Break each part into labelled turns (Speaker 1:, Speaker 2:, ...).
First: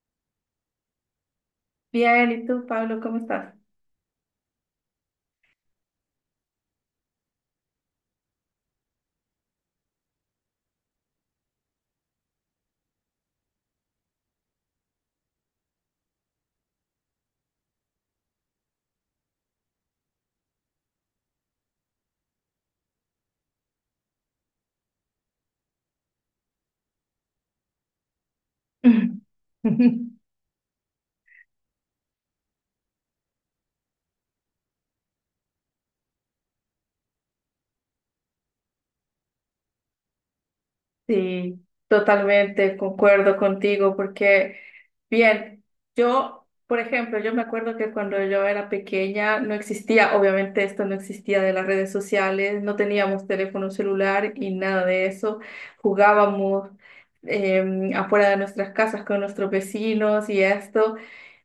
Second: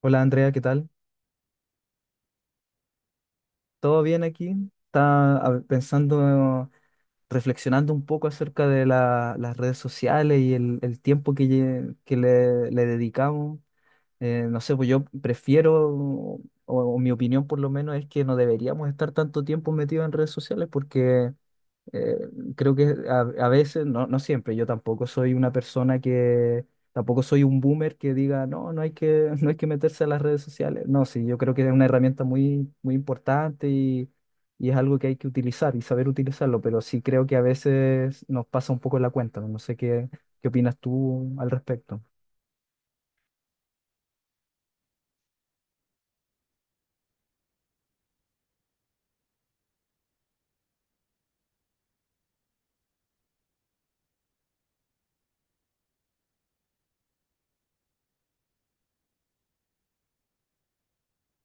Speaker 1: Hola Andrea, ¿qué tal?
Speaker 2: Bien, ¿y tú, Pablo, cómo estás?
Speaker 1: ¿Todo bien aquí? Estaba a pensando, reflexionando un poco acerca de las redes sociales y el tiempo que, que le dedicamos. No sé, pues yo prefiero, o mi opinión por lo menos es que no deberíamos estar tanto tiempo metidos en redes sociales porque Eh, creo que a veces, no, no siempre, yo tampoco soy una persona que, tampoco soy un boomer que diga, no, no hay que, no hay que meterse a las redes sociales. No, sí, yo creo que es una herramienta muy importante y es algo que hay que utilizar y saber utilizarlo, pero sí creo que a veces nos pasa un poco la cuenta. No sé qué, qué opinas tú al
Speaker 2: Sí,
Speaker 1: respecto.
Speaker 2: totalmente concuerdo contigo porque, bien, yo, por ejemplo, yo me acuerdo que cuando yo era pequeña no existía, obviamente esto no existía de las redes sociales, no teníamos teléfono celular y nada de eso, jugábamos afuera de nuestras casas con nuestros vecinos y esto.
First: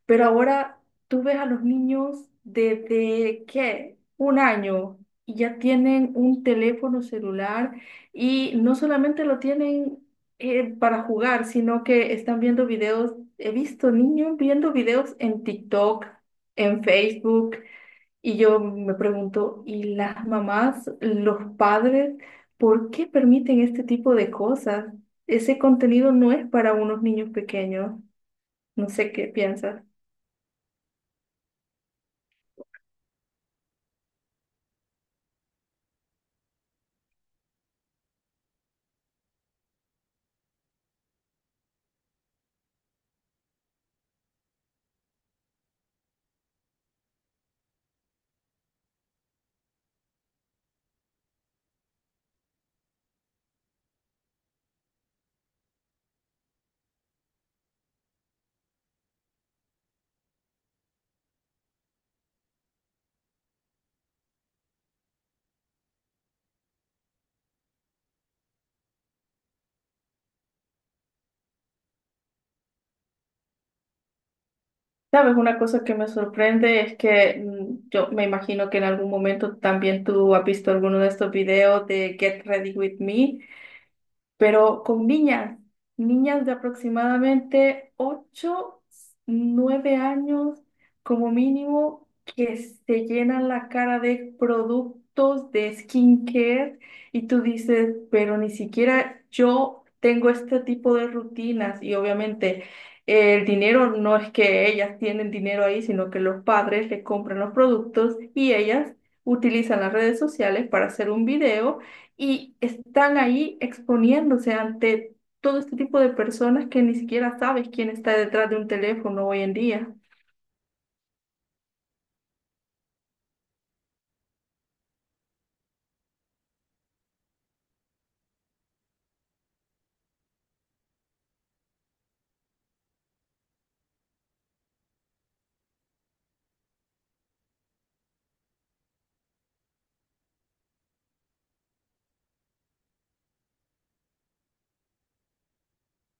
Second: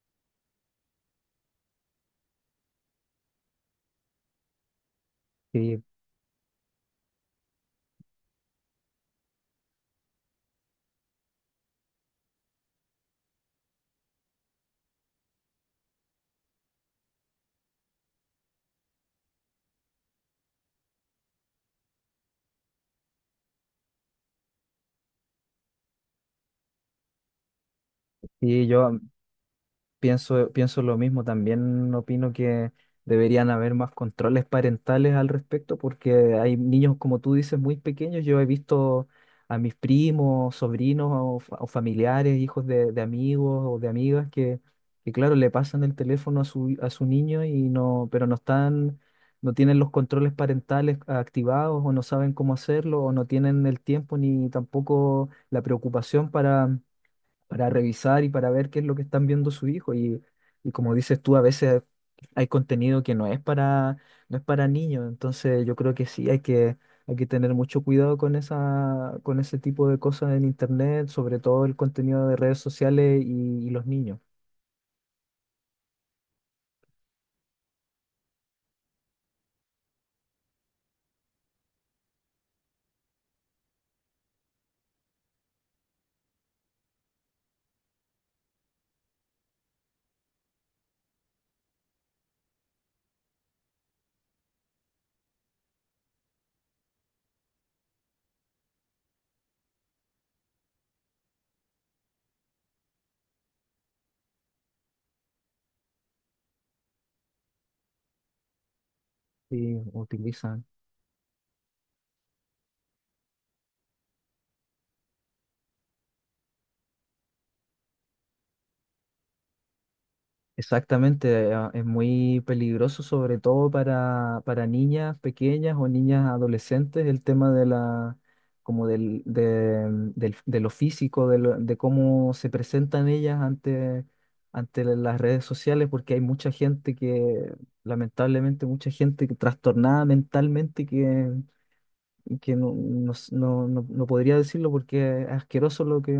Speaker 2: Pero ahora tú ves a los niños desde, ¿qué? Un año, y ya
Speaker 1: Sí,
Speaker 2: tienen un teléfono celular, y no solamente lo tienen para jugar, sino que están viendo videos. He visto niños viendo videos en TikTok, en Facebook, y yo me pregunto, ¿y las mamás, los padres, por qué permiten este tipo de cosas? Ese contenido no es para unos niños pequeños.
Speaker 1: sí,
Speaker 2: No
Speaker 1: yo,
Speaker 2: sé qué piensas.
Speaker 1: pienso lo mismo, también opino que deberían haber más controles parentales al respecto, porque hay niños, como tú dices, muy pequeños. Yo he visto a mis primos, sobrinos o, o familiares, hijos de amigos o de amigas que, claro, le pasan el teléfono a su niño y no, pero no están, no tienen los controles parentales activados o no saben cómo hacerlo o no tienen el tiempo ni tampoco la preocupación para revisar y para ver qué es lo que están viendo su hijo. Y como dices tú, a veces hay contenido que no es para, no es para niños. Entonces yo creo que sí, hay que tener mucho cuidado con esa, con ese tipo de cosas en internet, sobre todo el contenido de redes sociales y los niños.
Speaker 2: Sabes, una cosa que me sorprende es que yo me imagino que en algún momento también tú has visto alguno de estos videos de Get Ready With Me pero con niñas, niñas de aproximadamente 8, 9 años como mínimo, que se llenan la cara de productos de skincare, y tú dices, pero ni siquiera yo tengo este tipo de rutinas y obviamente... El dinero, no es que ellas tienen dinero ahí, sino que los padres le compran los productos y ellas
Speaker 1: Sí,
Speaker 2: utilizan las redes
Speaker 1: utilizan.
Speaker 2: sociales para hacer un video, y están ahí exponiéndose ante todo este tipo de personas que ni siquiera sabes quién está detrás de un teléfono hoy en día.
Speaker 1: Exactamente, es muy peligroso, sobre todo para niñas pequeñas o niñas adolescentes, el tema de la, como del, de, de lo físico, de, de cómo se presentan ellas ante, ante las redes sociales, porque hay mucha gente que, lamentablemente, mucha gente que trastornada mentalmente que no, no, no, no podría decirlo porque es asqueroso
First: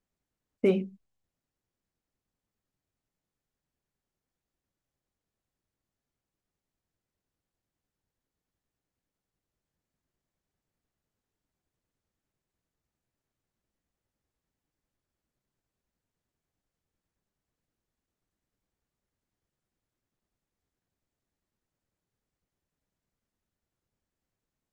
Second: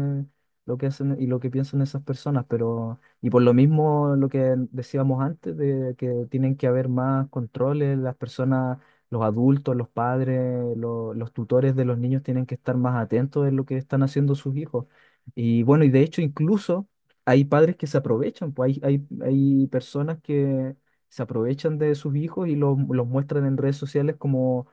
Speaker 1: lo que
Speaker 2: Sí.
Speaker 1: hacen y lo que piensan esas personas, pero, y por lo mismo lo que decíamos antes, de que tienen que haber más controles, las personas, los adultos, los padres, los tutores de los niños tienen que estar más atentos en lo que están haciendo sus hijos. Y bueno, y de hecho incluso hay padres que se aprovechan, pues hay, hay personas que se aprovechan de sus hijos y los muestran en redes sociales como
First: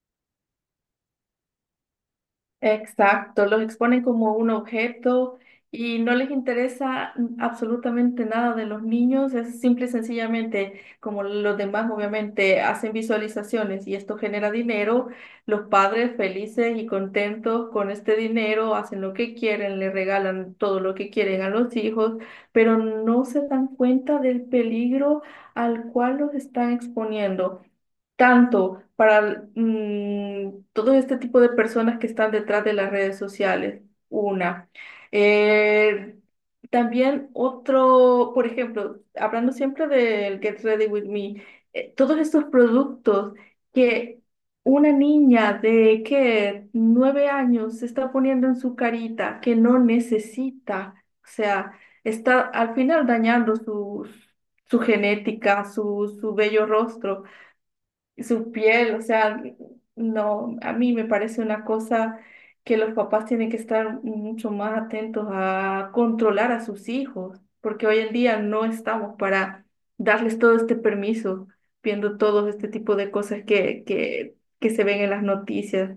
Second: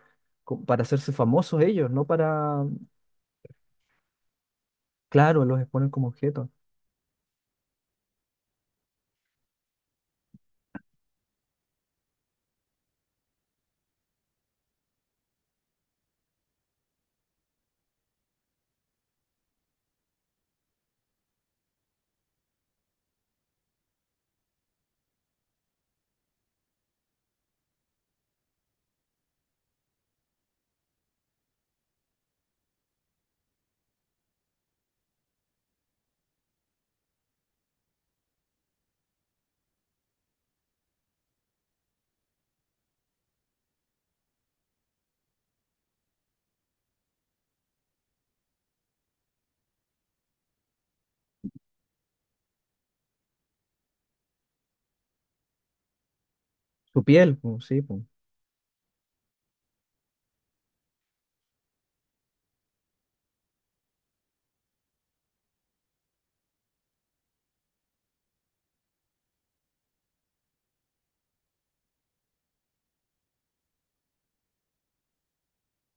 Speaker 1: para hacerse famosos ellos, no para,
Speaker 2: Exacto, los exponen como un objeto
Speaker 1: claro, los exponen
Speaker 2: y
Speaker 1: como
Speaker 2: no les
Speaker 1: objetos.
Speaker 2: interesa absolutamente nada de los niños, es simple y sencillamente, como los demás obviamente hacen visualizaciones y esto genera dinero, los padres felices y contentos con este dinero hacen lo que quieren, le regalan todo lo que quieren a los hijos, pero no se dan cuenta del peligro al cual los están exponiendo tanto para todo este tipo de personas que están detrás de las redes sociales. Una. Eh, también otro, por ejemplo, hablando siempre del Get Ready With Me, todos estos productos que una niña de que 9 años se está poniendo en su carita que no necesita, o sea, está al final dañando su, su genética, su bello
Speaker 1: Su
Speaker 2: rostro,
Speaker 1: piel, pues.
Speaker 2: su piel, o sea, no, a mí me parece una cosa que los papás tienen que estar mucho más atentos a controlar a sus hijos, porque hoy en día no estamos para darles todo este permiso, viendo todo este tipo de cosas que se ven en las noticias.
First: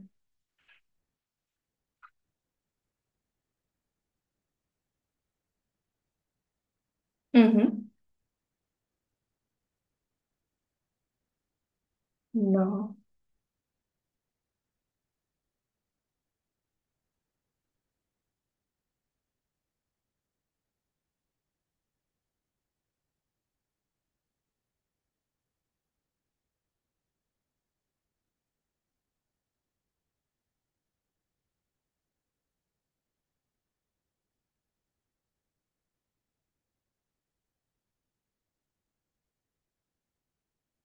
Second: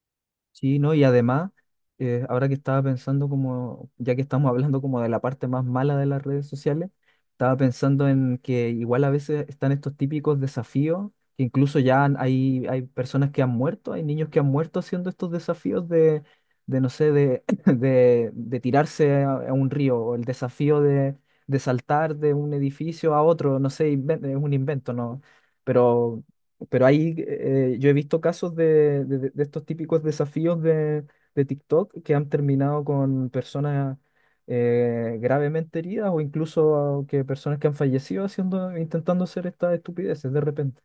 Speaker 1: Sí, ¿no? Y además, ahora que estaba pensando como, ya que estamos hablando como de la parte más mala de las redes sociales, estaba
Speaker 2: Ujú.
Speaker 1: pensando en que igual a veces están estos típicos desafíos, que incluso ya hay, hay
Speaker 2: No.
Speaker 1: personas que han muerto, hay niños que han muerto haciendo estos desafíos de no sé, de, de tirarse a un río, o el desafío de saltar de un edificio a otro, no sé, es un invento, ¿no? Pero pero ahí yo he visto casos de, de estos típicos desafíos de TikTok que han terminado con personas gravemente heridas o incluso que personas que han fallecido haciendo, intentando hacer estas estupideces de repente.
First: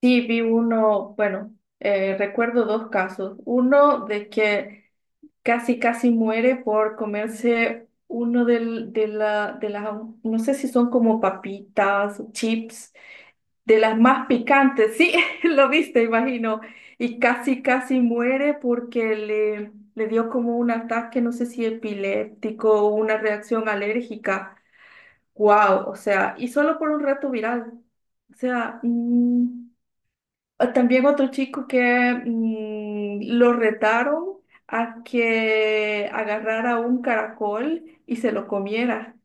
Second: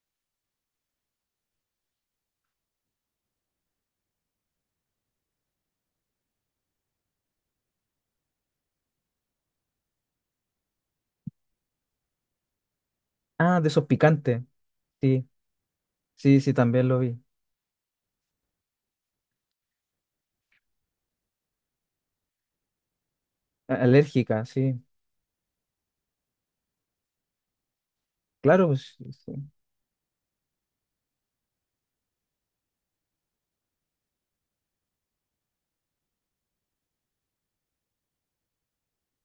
Speaker 2: Sí, vi uno, bueno, recuerdo dos casos. Uno de que casi casi muere por comerse uno de las no sé si son como papitas, chips,
Speaker 1: Ah, de
Speaker 2: de
Speaker 1: esos
Speaker 2: las más
Speaker 1: picantes.
Speaker 2: picantes, sí,
Speaker 1: Sí,
Speaker 2: lo viste,
Speaker 1: sí, sí,
Speaker 2: imagino,
Speaker 1: también lo
Speaker 2: y
Speaker 1: vi.
Speaker 2: casi casi muere porque le dio como un ataque, no sé si epiléptico o una reacción
Speaker 1: Alérgica,
Speaker 2: alérgica.
Speaker 1: sí.
Speaker 2: Wow, o sea, y solo por un rato viral. O
Speaker 1: Claro,
Speaker 2: sea,
Speaker 1: pues, sí, sí.
Speaker 2: también otro chico que lo retaron a que agarrara un caracol y se lo comiera.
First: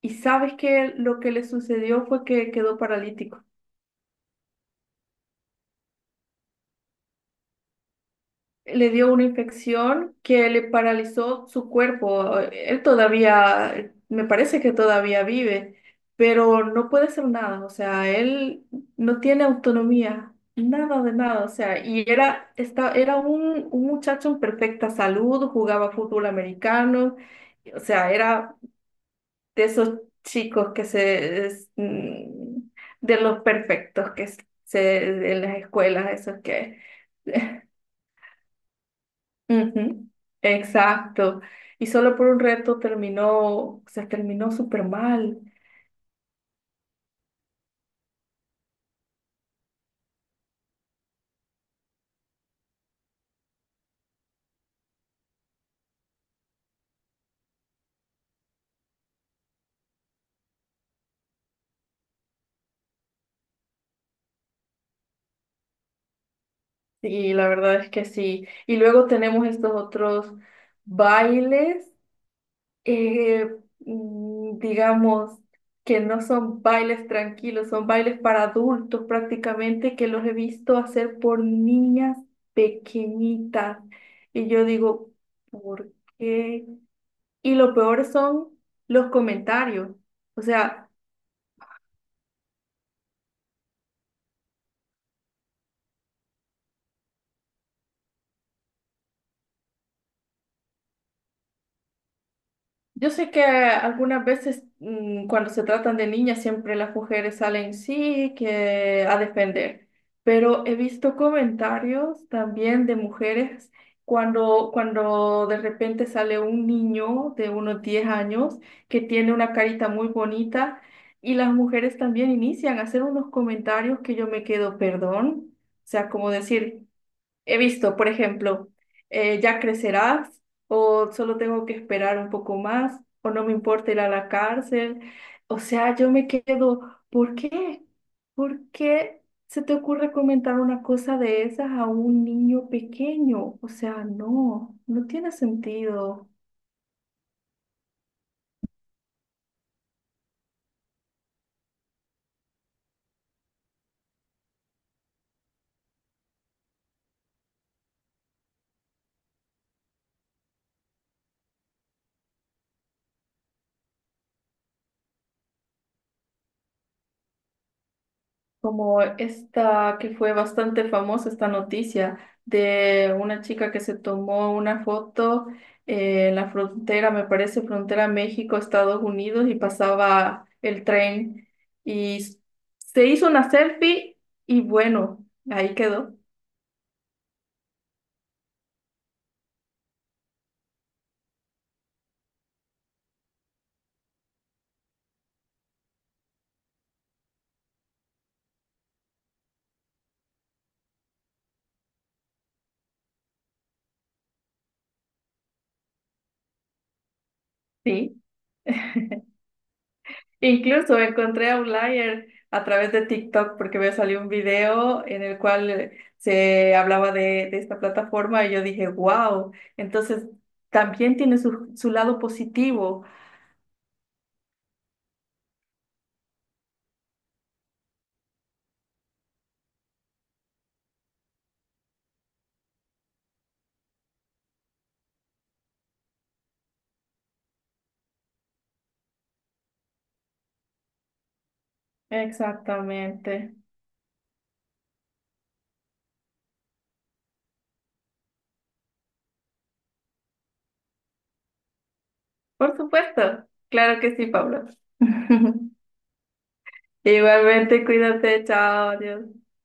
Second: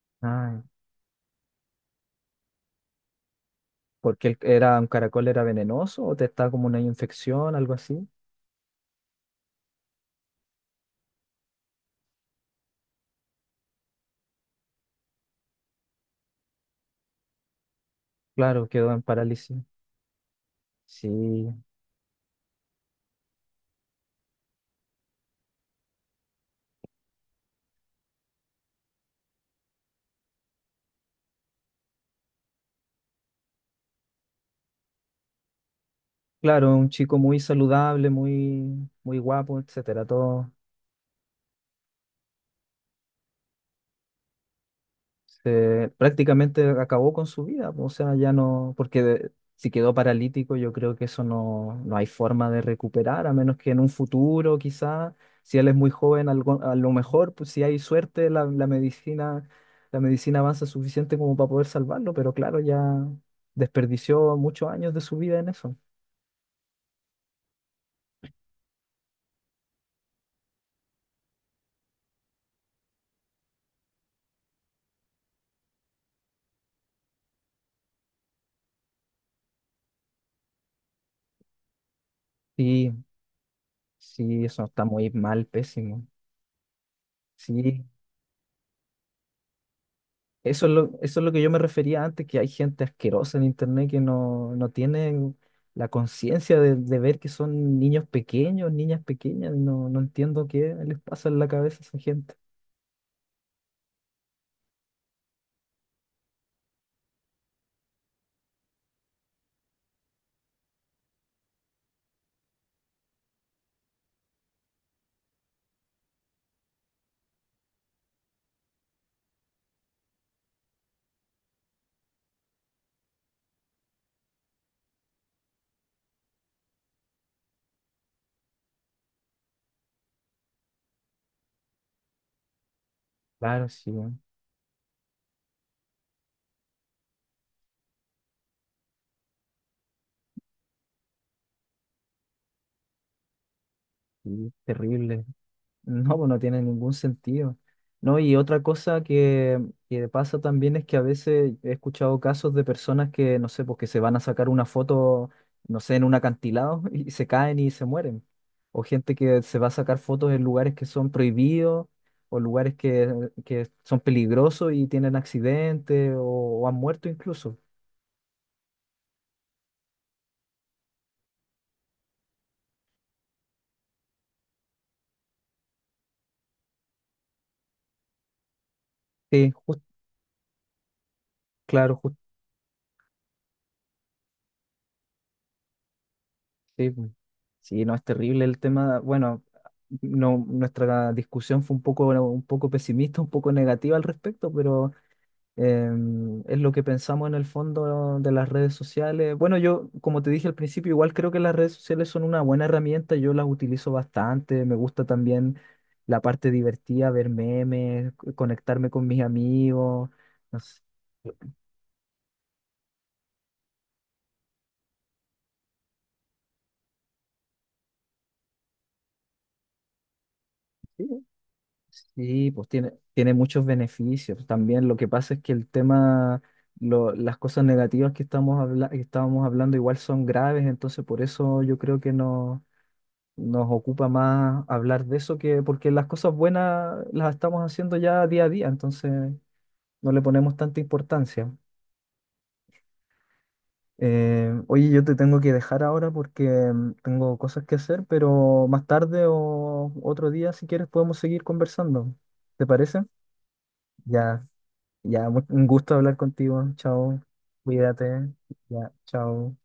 Speaker 2: Y sabes
Speaker 1: Ay,
Speaker 2: que lo que le sucedió fue que quedó paralítico.
Speaker 1: porque era un caracol era venenoso o te estaba como una infección, algo así.
Speaker 2: Le dio una infección que le paralizó su cuerpo. Él todavía, me parece que todavía vive, pero no puede hacer nada. O sea, él
Speaker 1: Claro, quedó en
Speaker 2: no tiene
Speaker 1: parálisis.
Speaker 2: autonomía, nada de nada. O
Speaker 1: Sí.
Speaker 2: sea, y era, era un muchacho en perfecta salud, jugaba fútbol americano. O sea, era de esos chicos que se, es, mm, de los perfectos se, en las escuelas, esos
Speaker 1: Claro,
Speaker 2: que...
Speaker 1: un chico muy saludable, muy, muy guapo, etcétera.
Speaker 2: Ujú,
Speaker 1: Todo
Speaker 2: exacto. Y solo por un reto se terminó súper mal.
Speaker 1: prácticamente acabó con su vida. O sea, ya no, porque si quedó paralítico, yo creo que eso no, no hay forma de recuperar, a menos que en un futuro, quizá, si él es muy joven, a lo mejor, pues, si hay suerte, la, la medicina avanza suficiente como para poder salvarlo. Pero claro, ya desperdició muchos años de su vida en eso.
Speaker 2: Y la verdad es que sí. Y luego tenemos estos otros bailes, eh, digamos, que no son bailes tranquilos, son bailes para adultos prácticamente, que los he visto hacer por niñas
Speaker 1: Sí,
Speaker 2: pequeñitas.
Speaker 1: sí,
Speaker 2: Y yo
Speaker 1: eso está muy
Speaker 2: digo,
Speaker 1: mal,
Speaker 2: ¿por
Speaker 1: pésimo.
Speaker 2: qué? Y lo
Speaker 1: Sí.
Speaker 2: peor son los comentarios. O sea...
Speaker 1: Eso es lo que yo me refería antes, que hay gente asquerosa en internet que no, no tiene la conciencia de ver que son niños pequeños, niñas pequeñas. No, no entiendo qué les pasa en la cabeza a esa gente.
Speaker 2: Yo sé que algunas veces cuando se tratan de niñas siempre las mujeres salen sí que a defender, pero he visto comentarios también de mujeres cuando de repente sale un niño de unos 10 años que tiene una carita muy bonita, y las mujeres también inician a hacer unos comentarios que yo me quedo, perdón, o sea, como decir... He visto, por ejemplo, ya crecerás, o solo tengo que esperar un poco más, o no me
Speaker 1: Claro, sí,
Speaker 2: importa ir a
Speaker 1: weón,
Speaker 2: la cárcel. O sea, yo me quedo, ¿por qué? ¿Por qué se te ocurre comentar una cosa de esas a un niño pequeño? O sea,
Speaker 1: sí,
Speaker 2: no, no
Speaker 1: terrible.
Speaker 2: tiene
Speaker 1: No,
Speaker 2: sentido.
Speaker 1: pues no tiene ningún sentido. No, y otra cosa que pasa también es que a veces he escuchado casos de personas que, no sé, pues que se van a sacar una foto, no sé, en un acantilado y se caen y se mueren. O gente que se va a sacar fotos en lugares que son prohibidos o lugares que son peligrosos y tienen accidentes o han muerto incluso.
Speaker 2: Como esta que fue bastante famosa, esta noticia de una chica que se tomó una foto en la frontera, me parece frontera México-Estados Unidos,
Speaker 1: Sí,
Speaker 2: y pasaba el tren,
Speaker 1: claro.
Speaker 2: y se hizo una selfie y bueno, ahí quedó,
Speaker 1: Sí, pues. Sí, no, es terrible el tema. Bueno, no, nuestra discusión fue un poco, bueno, un poco pesimista, un poco negativa al respecto, pero eh, es lo que pensamos en el fondo de las redes sociales. Bueno, yo, como te dije al principio, igual creo que las redes sociales son una buena herramienta, yo las utilizo bastante, me gusta también la parte divertida, ver memes,
Speaker 2: sí.
Speaker 1: conectarme con mis amigos. No sé.
Speaker 2: Incluso encontré a Outlier a través de TikTok porque me salió un video en el cual se hablaba de esta plataforma y yo dije, wow, entonces también tiene su, su lado
Speaker 1: Sí, pues tiene,
Speaker 2: positivo.
Speaker 1: tiene muchos beneficios. También lo que pasa es que el tema, las cosas negativas que estamos que estábamos hablando igual son graves, entonces por eso yo creo que no, nos ocupa más hablar de eso que porque las cosas buenas las estamos haciendo ya día a día, entonces no le ponemos tanta importancia.
Speaker 2: Exactamente.
Speaker 1: Oye, yo te tengo que dejar ahora porque tengo cosas que hacer, pero más tarde o otro día, si quieres, podemos seguir conversando. ¿Te
Speaker 2: Por
Speaker 1: parece?
Speaker 2: supuesto. Claro que sí,
Speaker 1: Ya.
Speaker 2: Pablo.
Speaker 1: Ya, un gusto hablar contigo. Chao.
Speaker 2: Igualmente,
Speaker 1: Cuídate.
Speaker 2: cuídate, chao,
Speaker 1: Ya,
Speaker 2: adiós.
Speaker 1: chao.